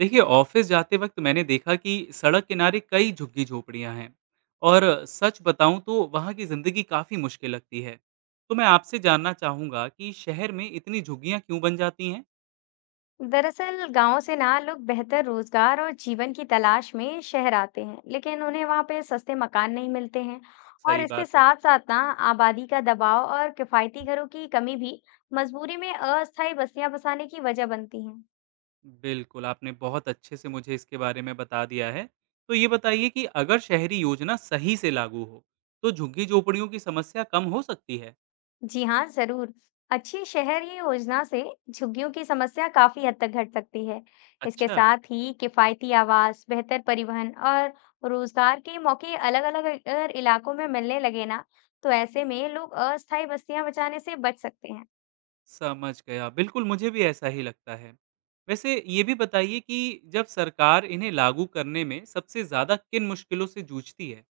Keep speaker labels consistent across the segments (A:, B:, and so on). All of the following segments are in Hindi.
A: देखिए ऑफिस जाते वक्त मैंने देखा कि सड़क किनारे कई झुग्गी झोपड़ियां हैं। और सच बताऊं तो वहां की जिंदगी काफी मुश्किल लगती है। तो मैं आपसे जानना चाहूंगा कि शहर में इतनी झुग्गियां क्यों बन जाती हैं।
B: दरअसल गांव से ना लोग बेहतर रोजगार और जीवन की तलाश में शहर आते हैं लेकिन उन्हें वहां पे सस्ते मकान नहीं मिलते हैं। और
A: सही
B: इसके
A: बात है।
B: साथ साथ ना आबादी का दबाव और किफायती घरों की कमी भी मजबूरी में अस्थायी बस्तियां बसाने की वजह बनती हैं।
A: बिल्कुल, आपने बहुत अच्छे से मुझे इसके बारे में बता दिया है। तो ये बताइए कि अगर शहरी योजना सही से लागू हो, तो झुग्गी झोपड़ियों की समस्या कम हो सकती है।
B: जी हाँ, जरूर। अच्छी शहरी योजना से झुग्गियों की समस्या काफी हद तक घट सकती है। इसके
A: अच्छा।
B: साथ ही किफायती आवास, बेहतर परिवहन और रोजगार के मौके अलग-अलग अगर इलाकों में मिलने लगे ना, तो ऐसे में लोग अस्थायी बस्तियां बचाने से बच सकते हैं।
A: समझ गया। बिल्कुल, मुझे भी ऐसा ही लगता है। वैसे ये भी बताइए कि जब सरकार इन्हें लागू करने में सबसे ज़्यादा किन मुश्किलों से जूझती है?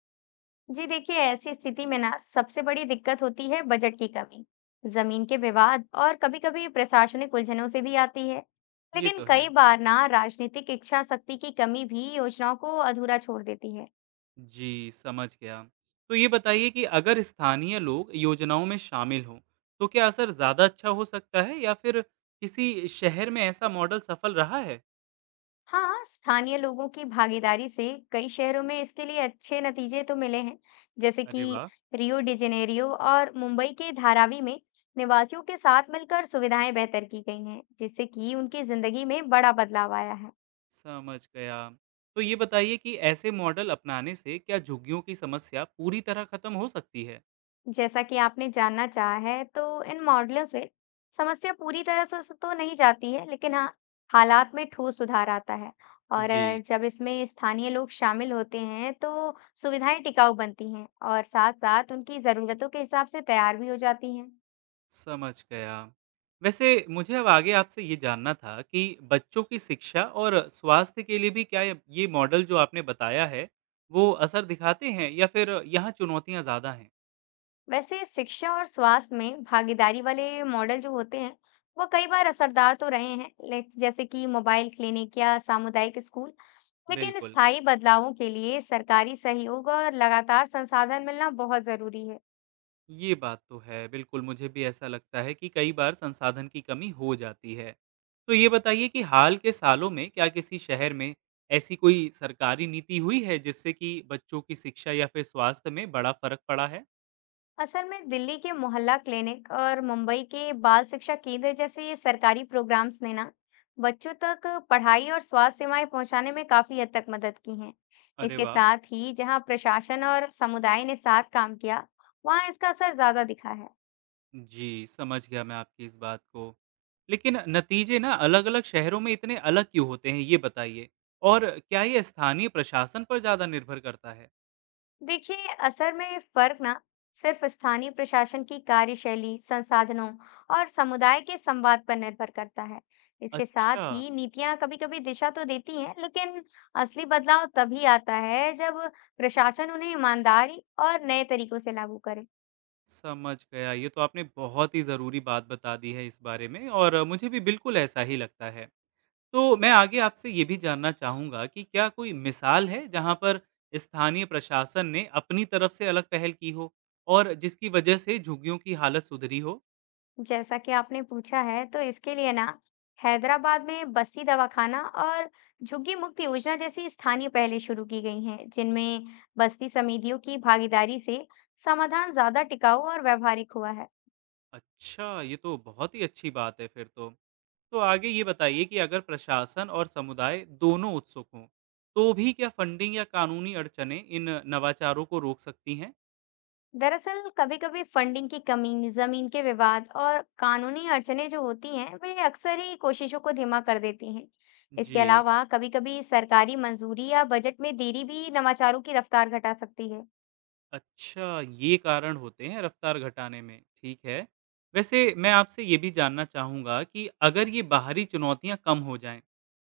B: जी देखिए, ऐसी स्थिति में ना सबसे बड़ी दिक्कत होती है बजट की कमी, जमीन के विवाद और कभी-कभी प्रशासनिक उलझनों से भी आती है।
A: ये
B: लेकिन
A: तो
B: कई
A: है।
B: बार ना राजनीतिक इच्छा शक्ति की कमी भी योजनाओं को अधूरा छोड़ देती है।
A: जी, समझ गया। तो ये बताइए कि अगर स्थानीय लोग योजनाओं में शामिल हों, तो क्या असर ज़्यादा अच्छा हो सकता है, या फिर किसी शहर में ऐसा मॉडल सफल रहा है?
B: हाँ, स्थानीय लोगों की भागीदारी से कई शहरों में इसके लिए अच्छे नतीजे तो मिले हैं, जैसे
A: अरे
B: कि
A: वाह!
B: रियो डी जेनेरियो और मुंबई के धारावी में निवासियों के साथ मिलकर सुविधाएं बेहतर की गई हैं, जिससे कि उनकी जिंदगी में बड़ा बदलाव आया है।
A: समझ गया। तो ये बताइए कि ऐसे मॉडल अपनाने से क्या झुग्गियों की समस्या पूरी तरह खत्म हो सकती है?
B: जैसा कि आपने जानना चाहा है, तो इन मॉडलों से समस्या पूरी तरह से तो नहीं जाती है, लेकिन हाँ, हालात में ठोस सुधार आता है।
A: जी।
B: जब इसमें स्थानीय लोग शामिल होते हैं, तो सुविधाएं टिकाऊ बनती हैं और साथ-साथ उनकी ज़रूरतों के हिसाब से तैयार भी हो जाती हैं।
A: समझ गया। वैसे मुझे अब आगे आपसे ये जानना था कि बच्चों की शिक्षा और स्वास्थ्य के लिए भी क्या य ये मॉडल जो आपने बताया है, वो असर दिखाते हैं या फिर यहाँ चुनौतियाँ ज़्यादा हैं?
B: वैसे शिक्षा और स्वास्थ्य में भागीदारी वाले मॉडल जो होते हैं, वो कई बार असरदार तो रहे हैं, जैसे कि मोबाइल क्लिनिक या सामुदायिक स्कूल। लेकिन
A: बिल्कुल,
B: स्थायी बदलावों के लिए सरकारी सहयोग और लगातार संसाधन मिलना बहुत जरूरी है।
A: ये बात तो है। बिल्कुल, मुझे भी ऐसा लगता है कि कई बार संसाधन की कमी हो जाती है। तो ये बताइए कि हाल के सालों में क्या किसी शहर में ऐसी कोई सरकारी नीति हुई है जिससे कि बच्चों की शिक्षा या फिर स्वास्थ्य में बड़ा फ़र्क पड़ा है?
B: असल में दिल्ली के मोहल्ला क्लिनिक और मुंबई के बाल शिक्षा केंद्र जैसे सरकारी प्रोग्राम्स ने ना बच्चों तक पढ़ाई और स्वास्थ्य सेवाएं पहुंचाने में काफी हद तक मदद की हैं।
A: अरे
B: इसके
A: वाह!
B: साथ ही जहां प्रशासन और समुदाय ने साथ काम किया, वहां इसका असर ज्यादा दिखा है।
A: जी, समझ गया मैं आपकी इस बात को। लेकिन नतीजे ना अलग-अलग शहरों में इतने अलग क्यों होते हैं, ये बताइए? और क्या ये स्थानीय प्रशासन पर ज़्यादा निर्भर करता है?
B: देखिए, असर में फर्क ना सिर्फ स्थानीय प्रशासन की कार्यशैली, संसाधनों और समुदाय के संवाद पर निर्भर करता है। इसके साथ
A: अच्छा,
B: ही नीतियां कभी-कभी दिशा तो देती हैं, लेकिन असली बदलाव तभी आता है जब प्रशासन उन्हें ईमानदारी और नए तरीकों से लागू करे।
A: समझ गया। ये तो आपने बहुत ही ज़रूरी बात बता दी है इस बारे में, और मुझे भी बिल्कुल ऐसा ही लगता है। तो मैं आगे आपसे ये भी जानना चाहूँगा कि क्या कोई मिसाल है जहाँ पर स्थानीय प्रशासन ने अपनी तरफ से अलग पहल की हो, और जिसकी वजह से झुग्गियों की हालत सुधरी हो?
B: जैसा कि आपने पूछा है, तो इसके लिए ना हैदराबाद में बस्ती दवाखाना और झुग्गी मुक्त योजना जैसी स्थानीय पहलें शुरू की गई हैं, जिनमें बस्ती समितियों की भागीदारी से समाधान ज्यादा टिकाऊ और व्यवहारिक हुआ है।
A: अच्छा, ये तो बहुत ही अच्छी बात है फिर तो। तो आगे ये बताइए कि अगर प्रशासन और समुदाय दोनों उत्सुक हों, तो भी क्या फंडिंग या कानूनी अड़चनें इन नवाचारों को रोक सकती हैं?
B: दरअसल कभी-कभी फंडिंग की कमी, जमीन के विवाद और कानूनी अड़चनें जो होती हैं, वे अक्सर ही कोशिशों को धीमा कर देती हैं। इसके
A: जी।
B: अलावा कभी-कभी सरकारी मंजूरी या बजट में देरी भी नवाचारों की रफ्तार घटा सकती है।
A: अच्छा, ये कारण होते हैं रफ्तार घटाने में, ठीक है। वैसे मैं आपसे ये भी जानना चाहूँगा कि अगर ये बाहरी चुनौतियाँ कम हो जाएँ,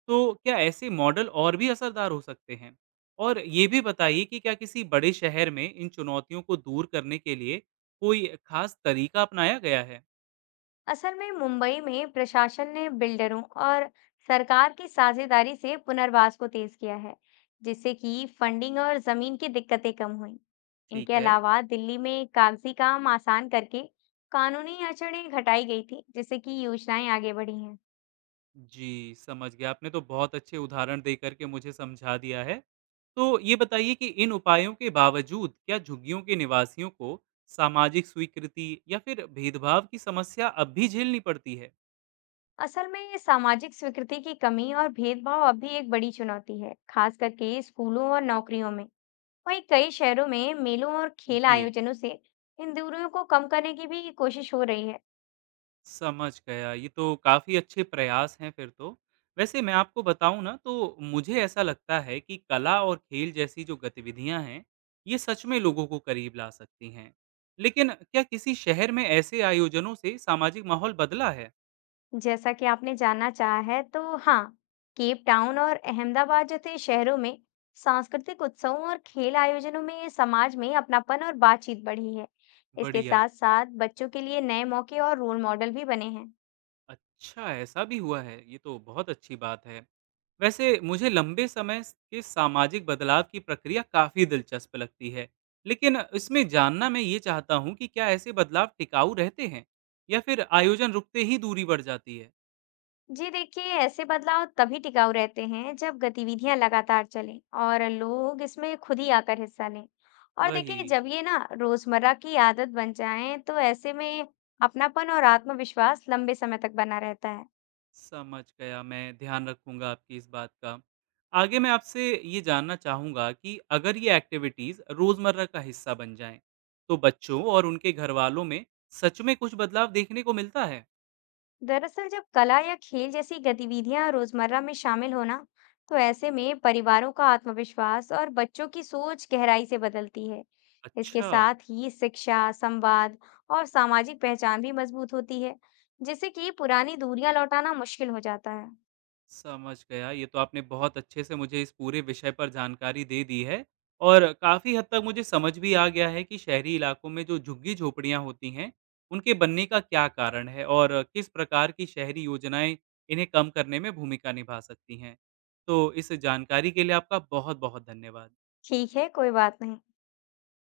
A: तो क्या ऐसे मॉडल और भी असरदार हो सकते हैं? और ये भी बताइए कि क्या किसी बड़े शहर में इन चुनौतियों को दूर करने के लिए कोई खास तरीका अपनाया गया है?
B: असल में मुंबई में प्रशासन ने बिल्डरों और सरकार की साझेदारी से पुनर्वास को तेज किया है, जिससे कि फंडिंग और जमीन की दिक्कतें कम हुई। इनके
A: ठीक है।
B: अलावा दिल्ली में कागजी काम आसान करके कानूनी अड़चनें घटाई गई थी, जिससे कि योजनाएं आगे बढ़ी हैं।
A: जी, समझ गया। आपने तो बहुत अच्छे उदाहरण देकर के मुझे समझा दिया है। तो ये बताइए कि इन उपायों के बावजूद क्या झुग्गियों के निवासियों को सामाजिक स्वीकृति या फिर भेदभाव की समस्या अब भी झेलनी पड़ती है?
B: असल में ये सामाजिक स्वीकृति की कमी और भेदभाव अब भी एक बड़ी चुनौती है, खास करके स्कूलों और नौकरियों में। वहीं कई शहरों में मेलों और खेल
A: जी।
B: आयोजनों से इन दूरियों को कम करने की भी कोशिश हो रही है।
A: समझ गया, ये तो काफ़ी अच्छे प्रयास हैं फिर तो। वैसे मैं आपको बताऊँ ना, तो मुझे ऐसा लगता है कि कला और खेल जैसी जो गतिविधियाँ हैं, ये सच में लोगों को करीब ला सकती हैं। लेकिन क्या किसी शहर में ऐसे आयोजनों से सामाजिक माहौल बदला है?
B: जैसा कि आपने जानना चाहा है, तो हाँ, केप टाउन और अहमदाबाद जैसे शहरों में सांस्कृतिक उत्सवों और खेल आयोजनों में समाज में अपनापन और बातचीत बढ़ी है। इसके
A: बढ़िया।
B: साथ साथ बच्चों के लिए नए मौके और रोल मॉडल भी बने हैं।
A: अच्छा, ऐसा भी हुआ है, ये तो बहुत अच्छी बात है। वैसे मुझे लंबे समय के सामाजिक बदलाव की प्रक्रिया काफी दिलचस्प लगती है, लेकिन इसमें जानना मैं ये चाहता हूँ कि क्या ऐसे बदलाव टिकाऊ रहते हैं, या फिर आयोजन रुकते ही दूरी बढ़ जाती है।
B: जी देखिए, ऐसे बदलाव तभी टिकाऊ रहते हैं जब गतिविधियां लगातार चलें और लोग इसमें खुद ही आकर हिस्सा लें। और
A: वही।
B: देखिए, जब ये ना रोजमर्रा की आदत बन जाए, तो ऐसे में अपनापन और आत्मविश्वास लंबे समय तक बना रहता है।
A: समझ गया, मैं ध्यान रखूंगा आपकी इस बात का। आगे मैं आपसे ये जानना चाहूंगा कि अगर ये एक्टिविटीज रोजमर्रा का हिस्सा बन जाएं, तो बच्चों और उनके घर वालों में सच में कुछ बदलाव देखने को मिलता है।
B: दरअसल जब कला या खेल जैसी गतिविधियां रोजमर्रा में शामिल हो ना, तो ऐसे में परिवारों का आत्मविश्वास और बच्चों की सोच गहराई से बदलती है। इसके
A: अच्छा।
B: साथ ही शिक्षा, संवाद और सामाजिक पहचान भी मजबूत होती है, जिससे कि पुरानी दूरियां लौटाना मुश्किल हो जाता है।
A: समझ गया। ये तो आपने बहुत अच्छे से मुझे इस पूरे विषय पर जानकारी दे दी है, और काफ़ी हद तक मुझे समझ भी आ गया है कि शहरी इलाकों में जो झुग्गी-झोंपड़ियाँ होती हैं, उनके बनने का क्या कारण है और किस प्रकार की शहरी योजनाएँ इन्हें कम करने में भूमिका निभा सकती हैं। तो इस जानकारी के लिए आपका बहुत-बहुत धन्यवाद।
B: ठीक है, कोई बात नहीं।